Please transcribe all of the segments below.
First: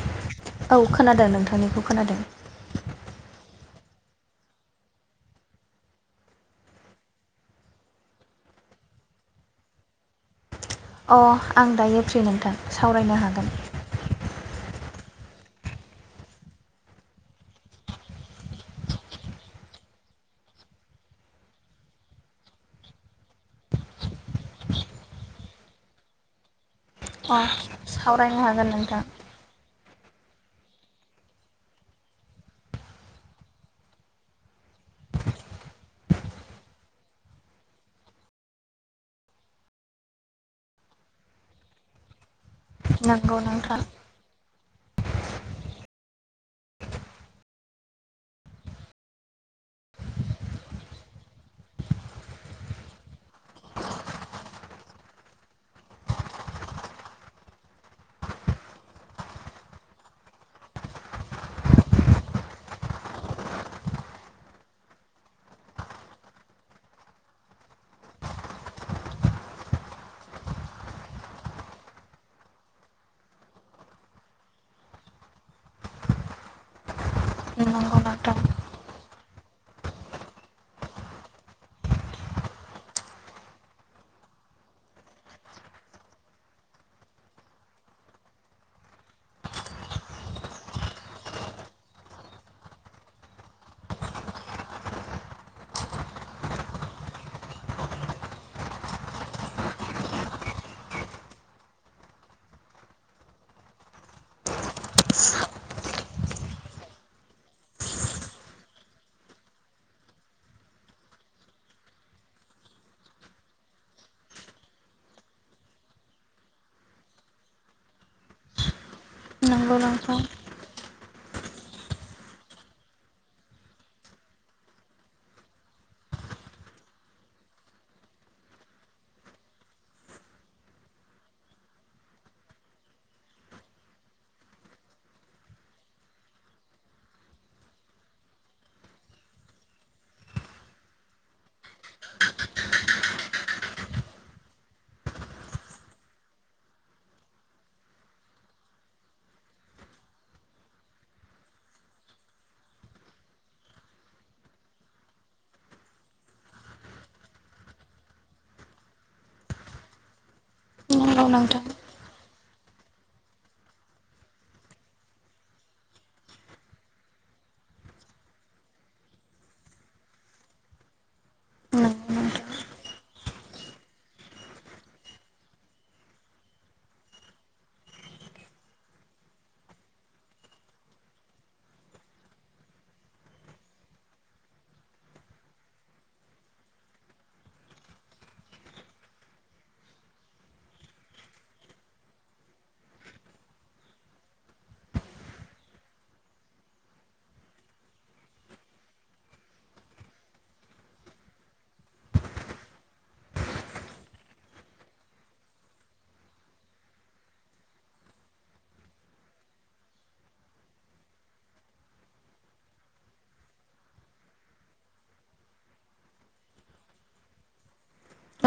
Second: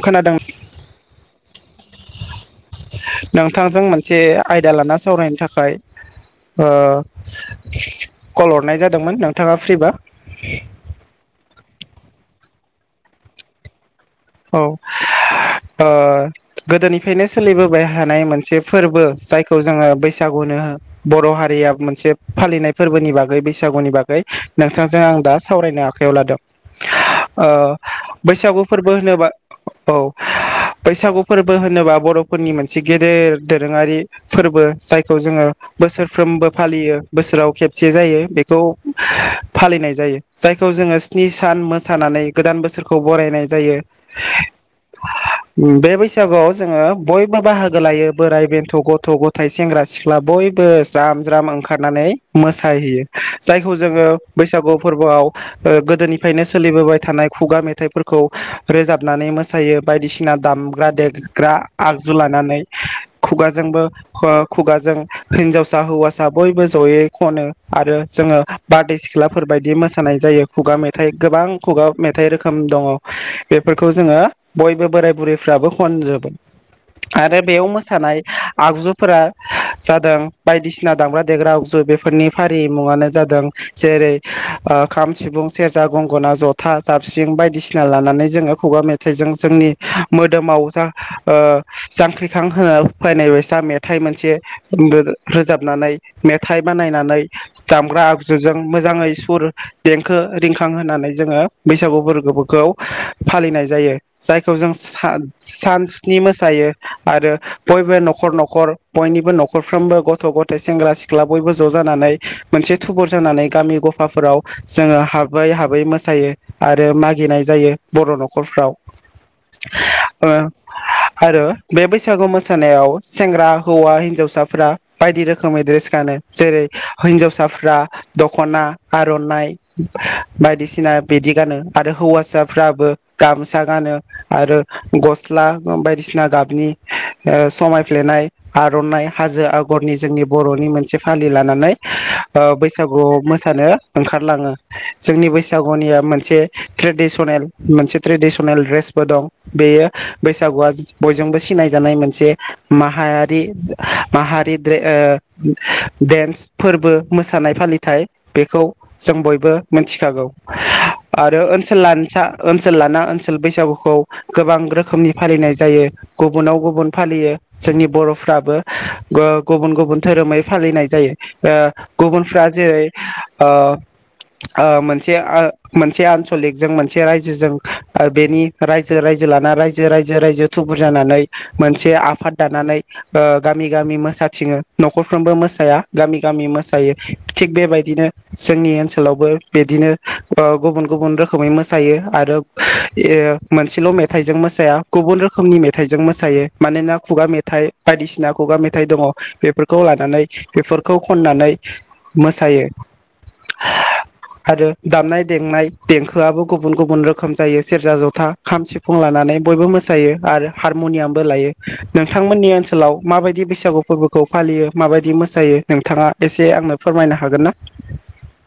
खोनादों औ खोनादों नोंथांनिखौ खोनादों जों मोनसे आयदा लाना सावरायनो थाखाय ओ कल हरनाय जादोंमोन नोंथाङा फ्रिबा अ आं दायो फ्रि नोंथां सावरायनो हागोन। औ ओ गोदोनिफ्रायनो सोलिबोबाय हानाय मोनसे फोरबो जायखौ जोंङो बैसागुनो बर'हारिया मोनसे फालिनाय फोरबोनि बागै बैसागुनि बागै नोंथांजों आं दा सावरायनो आखायाव लादों। अ ओ सावरायनो बैसागु हागोन फोर बो नोंथां होनोबा औ बैसागु फोरबो होनोबा बर'फोरनि मोनसे गेदेर दोरोङारि फोरबो जायखौ जोङो बोसोरफ्रोमबो फालियो बोसोराव खेबसे जायो बेखौ फालिनाय जायो जायखौ जोंङो स्नि सान मोसानानै गोदान बोसोरखौ नंगौ बरायनाय नोंथां जायो। बे बैसागुआव जोङो बयबो बाहागो लायो बोराइ बेन्थ' गथ' गथाय सेंग्रा सिख्ला बयबो ज्राम ज्राम ओंखारनानै मोसाहैयो जायखौ जोङो बैसागु फोरबोआव ओ गोदोनिफ्रायनो सोलिबोबाय थानाय खुगा मेथाइफोरखौ रोजाबनानै मोसायो बायदिसिना दामग्रा देग्रा आगजु लानानै खुगाजोंबो ख खुगाजों हिनजावसा हौवासा बयबो जयै खनो आरो जोङो बारदै सिख्लाफोरबायदि मोसानाय जायो खुगा मेथाइ गोबां खुगा मेथाइ रोखोम दङ। बेफोरखौ जोङो बयबो बोराय बुरैफ्राबो खनजोबो आरो बेयाव नंगौ मोसानाय नोंथां आगजुफोरा जादों बायदिसिना दामग्रा देग्रा आगजु बेफोरनि फारि मुङानो जादों जेरै ओ खाम, सिफुं, सेरजा, गंगना, जथा, जाबसिं बायदिसिना लानानै जोङो खुगा मेथाइजों जोंनि मोदोमाव जा ओ जांख्रिखां होफैनाय बायसा मेथाइ मोनसे रो-रोजाबनानै मेथाइ बानायनानै दामग्रा आगजुजों मोजाङै सुर, देंखो रिंखां होनानै जोङो बैसागु बोरबोफोरखौ फालिनाय जायो जायखौ जों सा-सान स्नि मोसायो आरो बयबो न'खर न'खर बयनिबो न'खरफ्रोमबो गथ' गथाय सेंग्रा सिख्ला बयबो ज' जानानै मोनसे थुबुर जानानै गामि गफाफोराव जोङो हाबै हाबै मोसायो आरो मागिनाय जायो। बर' न'खरफ्रा नंगौ नोंथां। आरो बे बैसागु मोसानायाव सेंग्रा हौवा हिन्जावसाफोरा बायदि रोखोमनि ड्रेस गानो जेरै हिन्जावसाफ्रा दखना आरनाइ बायदिसिना बिदि गानो आरो हौवासा। फ्राबो गामसा गानो आरो गस्ला बायदिसिना गाबनि समायफ्लेनाय आरनाइ हाजो आगरनि जोंनि बर'नि मोनसे फालि। लानानै ओ बैसागु मो। ओंखारलाङो जोंनि बैसागुनिया मोनसे ट्रेडिस- मोनसे ट्रेडिसनेल ड्रेसबो दं बेयो बैसागुआ बयजोंबो सिनायजानाय मोनसे माहारि माहारि द्रे ओ देन्स फोरबो मोसानाय फालिथाइ बेखौ जों बयबो मोनथिखागौ। नंगौ आरो नोंथां ओनसोल लानो। ओनसोल लाना ओनसोल बैसागुखौ गोबां रोखोमनि फालिनाय जायो गुबुनाव गुबुन फालियो जोंनि बरफ्राबो ओ गुबुन गुबुन धोरोमै फालिनाय जायो ओ नंगौ नोंथां गुबुनफ्रा जेरै ओ ओ मोनसे ओ मोनसे आनसलिकजों मोनसे। मोनसे रायजोजों बेनि रायजो राजजो लाना रायजो रायजो रायजो थुबुर जानानै मोनसे आफाद दानानै ओ गामि गामि मोसाथिङो नखरफ्रोमबो मोसाया गामि गामि मोसायो थिग बेबायदिनो जोंनि ओनसोलावबो बिदिनो ओ गुबुन गुबुन रोखोमै मो। मोसायो आरो ओ मोनसेल मेथाइजों मोसाया गुबुन रोखोमनि मेथाइजों मोसायो मानोना खुगा मेथाइ बायदिसिना खुगा मेथाइ दङ बेफोरखौ लानानै बेफोरखौ खननानै मोसायो आरो दामनाय देनाय देंखोआबो। गुबुन गुबुन रोखोम जायो सेरजा जथा खाम सिफुं लानानै बयबो मोसायो आरो हारमनियामबो लायो नोंथांमोननि ओनसोलाव माबायदि बैसागु फोरबोखौ फालियो माबायदि मोसायो नोंथाङा एसे आंनो फोरमायनो हागोन ना।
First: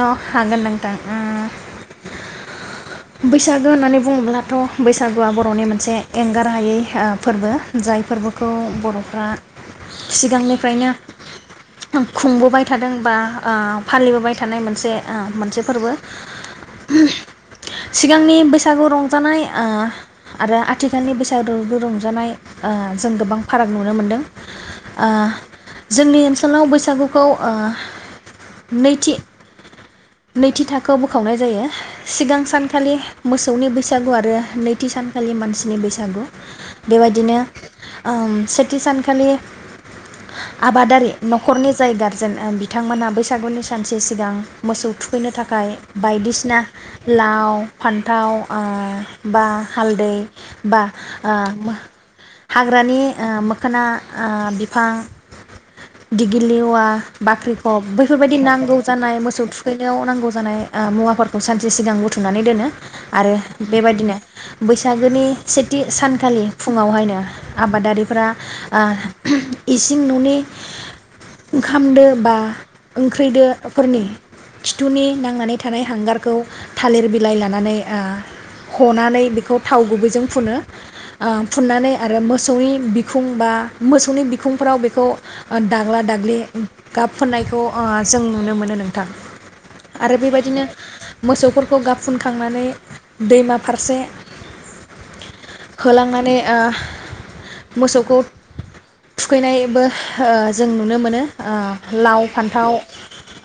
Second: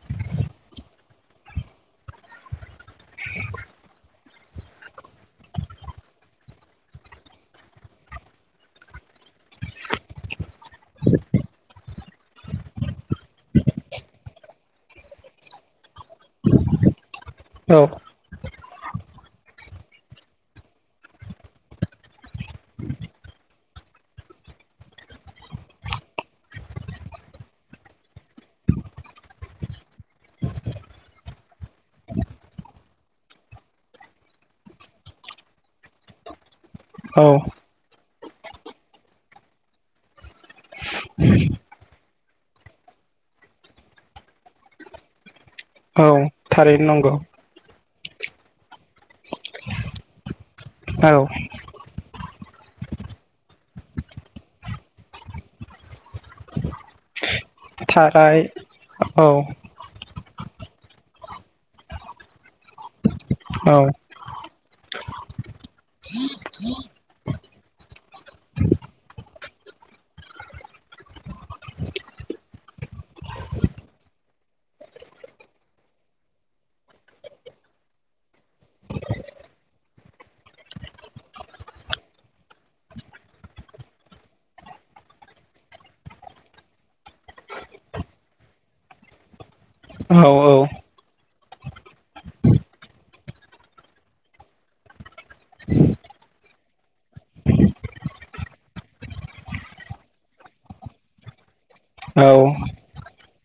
औ हागोन नोंथां उम। बैसागो होननानै बुङोब्ला। दाथ बैसागुआ बरनि मोनसे एंगार हायै ओ फोरबो जाय फोरबोखौ बर'फ्रा। सिगांनिफ्रायनो खुंबोबाय थादों बा ओ फालिबोबाय थादों। थानाय मोनसे ओ मोनसे फोरबो। औ सिगांनि बैसागु रंजानाय। ओ आरो आथिखालनि बैसागुु रंजानाय ओ जों गोबां फाराग नुनो मोनदों ओ जोंनि ओनसोलाव बैसागुखौ ओ नैथि। नैथि थाखोआव बोखावनाय जायो सिगां सानखालि मोसौनि बैसागु आरो नैथि सानखालि मानसिनि बैसागु। बेबायदिनो। ओम सेथि सानखालि। आबादारि नखरनि जाय गार। बिथांमोना बैसागुनि सानस्रि। सिगां मोसौ थुखैनो थाखाय। औ थाखाय बायदिसिना थारैनो नंगौ लाव। फान्थाव ओ। बा हालदै बा औ ओ मा हाग्रानि ओ। मोखना बिफां। दिगिलिवा बाख्रिखब थाराय बैफोरबायदि नांगौ। औ मोसौ थुखैनायाव नांगौ जानाय मुवाफोरखौ सानसे सिगां बुथुमनानै दोनो आरो औ बेबायदिनो बैसागोनि सेथि सानखालि फुङावहायनो आबादारिफोरा ओ। इसिं ननि। ओंखामदो बा ओंख्रिदो। खिथुनि नांनानै थानाय हांगारखौ थालिर बिलाइ लानानै ओ हनानै बेखौ थाव गुबैजों फुनो ओ फुननानै आरो मोसौनि बिखुं बा मोसौनि बिखुंफ्राव बेखौ दाग्ला दाग्लि गाब फुननायखौ ओ जों नुनो मोनो नोंथां। आरो औ बेबायदिनो मोसौफोरखौ गाब फुनखांनानै दैमा फारसे होलांनानै ओ मोसौखौ थुखैनायबो ओ जों नुनो मोनो ओ औ लाव फान्थाव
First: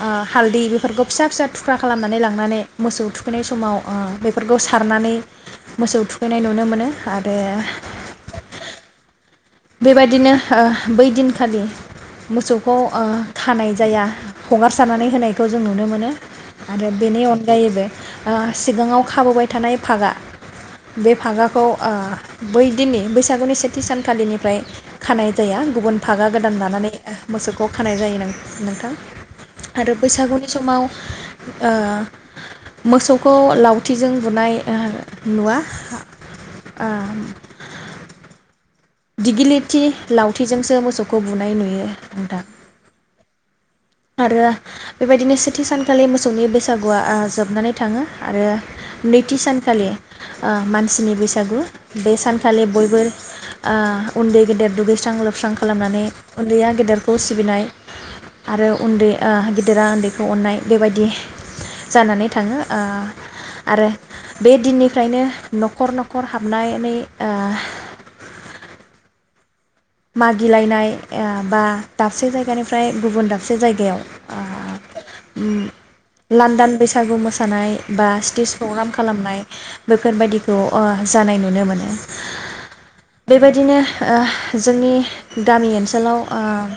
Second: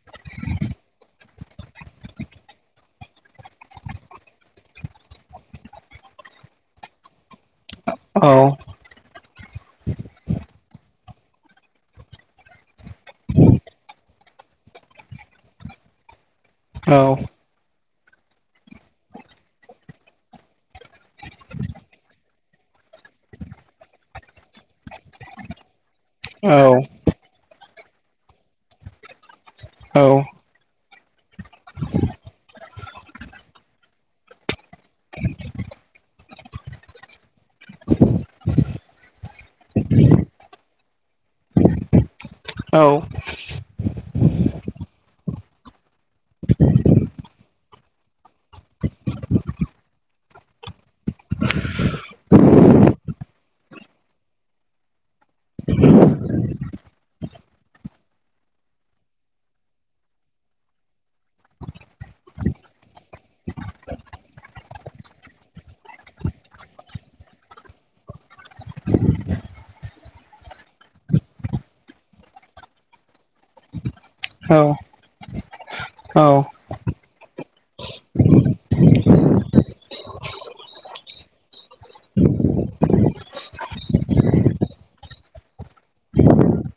ओ हालदै बेफोरखौ फिसा फिसा थुख्रा खालामनानै लांनानै मोसौ थुखैनाय समाव ओ बेफोरखौ सारनानै मोसौ थुखैनाय नुनो मोनो आरो औ बेबायदिनो ओ बै दिनखालि मोसौखौ ओ खानाय जाया हगारसारनानै होनायखौ जों नुनो मोनो आरो औ बेनि अनगायैबो ओ सिगाङाव खाबोबाय थानाय फागा बे फागाखौ ओ बै दिननि बैसागुनि सेथि सानखालिनि फ्राय खानाय जाया गुबुन फागा गोदान लानानै मोसौखौ खानाय जायो नो नोंथां औ आरो बैसागुनि समाव ओ मोसौखौ लावथिजों बुनाय ओ नुवा ओ दिगिलिरथि लावथिजोंसो मोसौखौ बुनाय नुयो नों थां। आरो बेबायदिनो सेथि सानखालि मोसौनि बैसागुआ जोबनानै थाङो आरो नैथि सानखालि आ मानसिनि बैसागु बे सानखालि बयबो आ उन्दै गेदेर दुगैस्रां लोबस्रां खालामनानै उन्दैया गेदेरखौ सिबिनाय आरो उन्दै ओ गिदिरा उन्दैखौ अननाय बेबायदि जानानै थाङो ओ आरो बे दिननिफ्रायनो न'खर न'खर हाबनायनै ओ मागिलायनाय एया बा दाबसे जायगानिफ्राय गुबुन दाबसे जायगायाव आ उम लान्दान बैसागु मोसानाय बा स्टेज प्रग्राम खालामनाय बेफोरबायाददिखौ ओ जानाय नुनो मोनो बेबायदिनो ओ जोंनि गामि ओन्सोलाव ओम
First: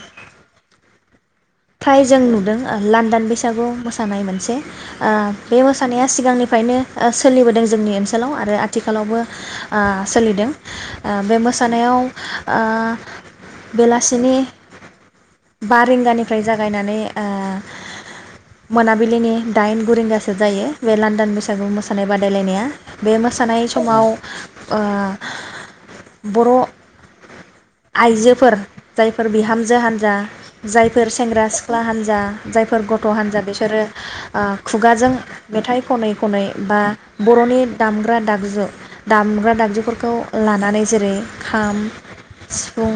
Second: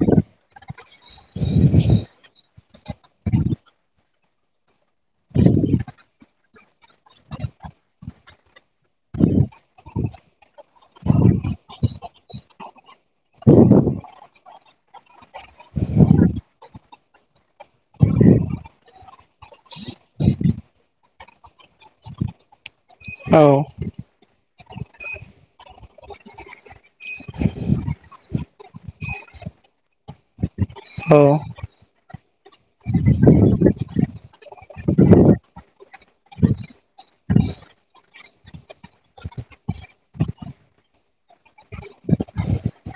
फ्राय जों नुदों लान्दान बैसागुआव मोसानाय मोनसे आ बे मोसानाया सिगांनिफ्रायनो सोलिबोदों जोंनि ओन्सोलाव आरो आथिखालावबो ओ सोलिदों बे मोसानायाव ओ बेलासिनि बा रिंगानिफ्राय जागायनानै ओ मोनाबिलिनि दाइन गुरिंगासो जायो बे लान्दन बैसागु मोसानाय बादायलायनाया बे मोसानाय समाव ओ बर' आइजोफोर जायफोर बिहामजो हान्जा जायफोर सेंग्रा सिख्ला हान नजा जायफोर गथ' हान्जा बेसोरो ओ खुगाजों मेथाइ खनै खनै बा बर'नि दामग्रा दागजु दामग्रा दागजुफोरखौ लानानै जेरै खाम, सिफुं,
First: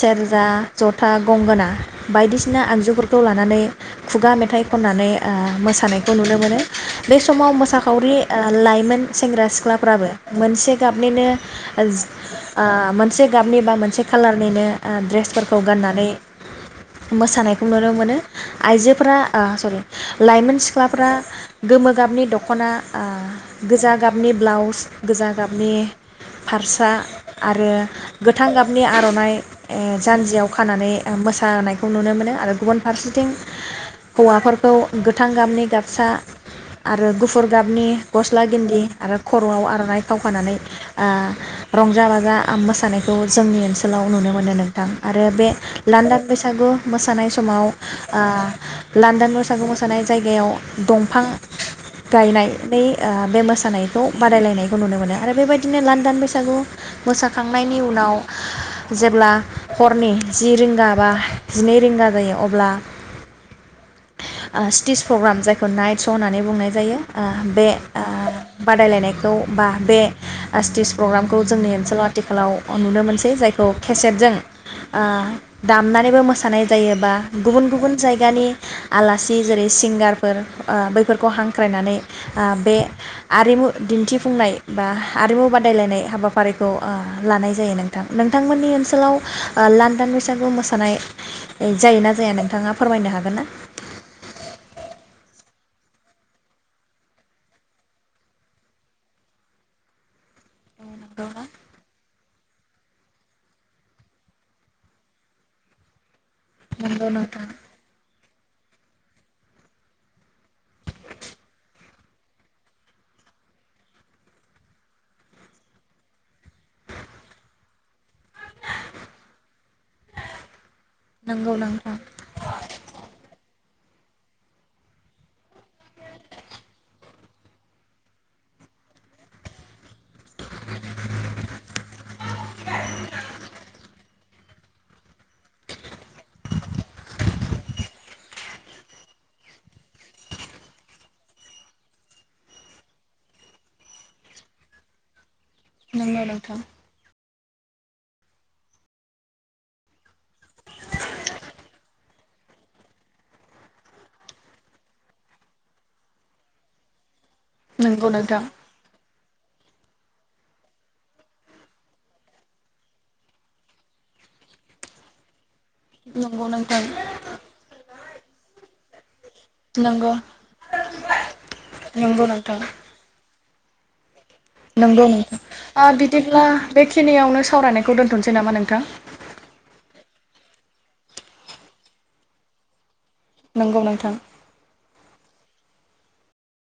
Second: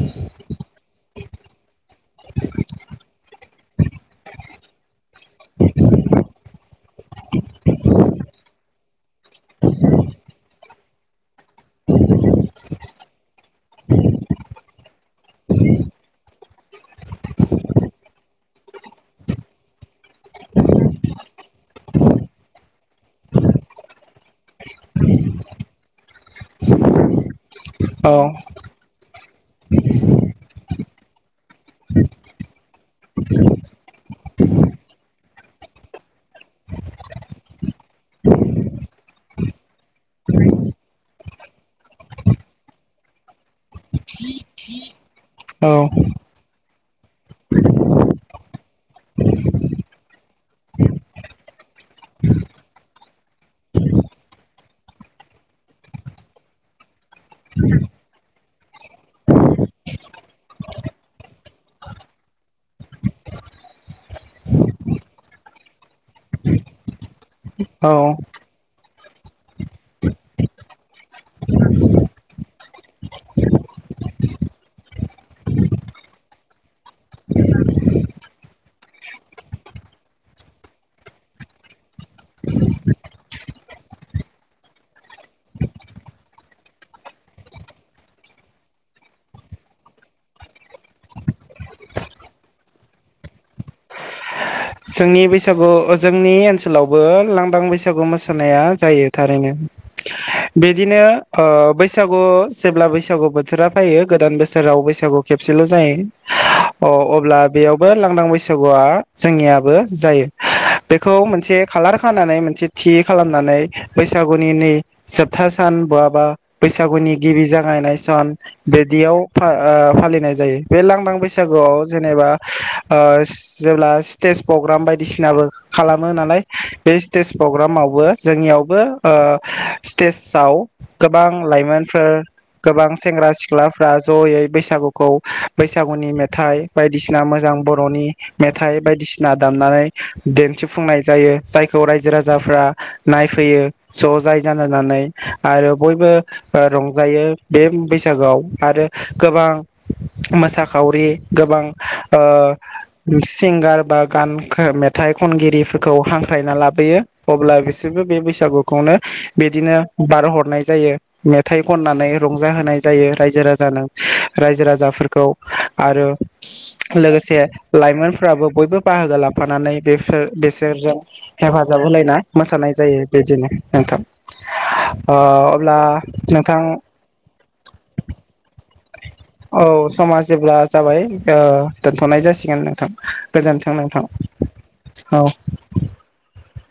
सेरजा, ज'था, गंगोना बायदिसिना आगजुफोरखौ लानानै खुगा मेथाइ खननानै ओ मोसानायखौ नुनो मोनो बे समाव मोसाखावरि ओ लाइमोन सेंग्रा-सिख्लाफ्राबो मोनसे गाबनिनो ओ मोनसे गाबनि बा मोनसे खालारनिनो द्रेसफोरखौ गाननानै मोसानायखौ नुनो मोनो आइजोफोरा आ सरि लाइमोन सिख्लाफोरा गोमो गाबनि दख'ना आ गोजा गाबनि ब्लाउस गोजा गाबनि फारसा आरो गोथां गाबनि आर'नाइ ओ जानजियाव खानानै ओ मोसानायखौ नुनो मोनो आरो गुबुन फारसेथिं हौवाफोरखौ गोथां गाबनि गाबसा आरो गुफुर गाबनि गस्ला गिन्दि आरो खर'आव आर'नाइ खाव खानानै ओ रंजा-बाजा मोसानाय खौ जोंनि ओन्सोलाव नुनो मोनो नोंथां। आरो बे औ लान्दां बैसागु मोसानाय समाव आ लांदान बैसागु मोसानाय जायगायाव दंफां गायनायनै बे ओ मोसानायखौ बादायलायनायखौ नुनो मोनो आरो बेबायदिनो लान्दान बैसागु मोसाखांनाय नि उनाव जेब्ला हरनि जि रिंगा बा जिनै रिंगा जायो अब्ला स्टेज प्रग्राम जायखौ नाइट श' होननानै बुंनाय जायो। आ बे औ आ बादायलायनाय खौ बा बे स्टेज प्रग्रामखौ जोंनि ओन्सोलाव आथिखालाव नुनो मोनसै जायखौ केसेटजों आ दामनानैबो मोसानाय जायो बा गुबुन गुबुन जायगानि आलासि जेरै सिंगारफोर ओ बैफोरखौ हांख्रायनानै आ बे आरिमु दिन्थिफुंनाय बा आरिमु बादायलायनाय हाबाफारिखौ ओ लानाय जायो नोंथां। नोंथांमोननि ओन्सोलाव ओ लान्दान बैसागु मोसानाय जायो ना जाया नोंथाङा फोरमायनो हागोन ना? जोंनि बैसागु जोंनि ओन्सोलावबो लांदां बैसागु मोसानाया जायो थारैनो। औ बिदिनो नंगौना? ओ बै बैसागु जेब्ला बैसागु बोथोरा फायो गोदान बोसोराव बैसागु खेबसेल' जायो। अ नंगौ अब्ला नोंथां बेयावबो लांदां बैसागुआ जोंनिया बो जायो बेखौ मोनसे खालार खानानै मोनसे थि खालामनानै बैसागुनि नि जोबथा सान बहाबा बैसागुनि गिबि जागायनाय सान बिदियाव फा ओ फालिनाय जायो। बे लांदां नंगौ बैसागोआव नोंथां जेनेबा ओ जेब्ला स्टेज प्रग्राम बायदिसिनाबो खालामो नालाय बे स्टेज प्रग्रामावबो जोंनियावबो ओ स्टेज आव गोबां लाइमोनफोर गोबां सेंग्रा सिख्लाफ्रा ज'यै बैसागुखौ बैसागुनि मेथाइ बायदिसिना मोजां बर'नि मेथाइ बायदिसि ना दामनानै दिन्थिफुंनाय जायो जायखौ रायजो राजाफ्रा नायफैयो ज' जाय जानायनानै आरो बयबो ओ रंजायो बे बैसागोआव आरो गोबां मोसाखावरि गोबां ओ सिंगार बा गान खो मेथाइ खनगिरिफोरखौ हांख्रायना लाबोयो। अब्ला बिसोरबो नंगौ बे नोंथां। बैसागुखौनो बिदिनो बारहरनाय जायो मेथाइ खननानै रंजाहोनाय जायो रायजो राजानो रायजो राजाफोरखौ आरो नंगौ नोंथां लोगोसे लाइमोन फ्राबो बयबो बाहागोला फानानै नंगौ नोंथां नंगौ बेफोर बेसोरजों हेफाजाब होलायना नंगौ मोसानाय जायो बेदिनो। नोंथां नोंगौ नोंथां ओ बिदिब्ला नोंथां बेखिनियावनो सावरायनायखौ दोन्थनोसै नामा नोंथां? औ समा जेब्ला जाबाय ओ दोनथ'नाय जासिगोन नोंथां। गोजोन्थों नोंथां। औ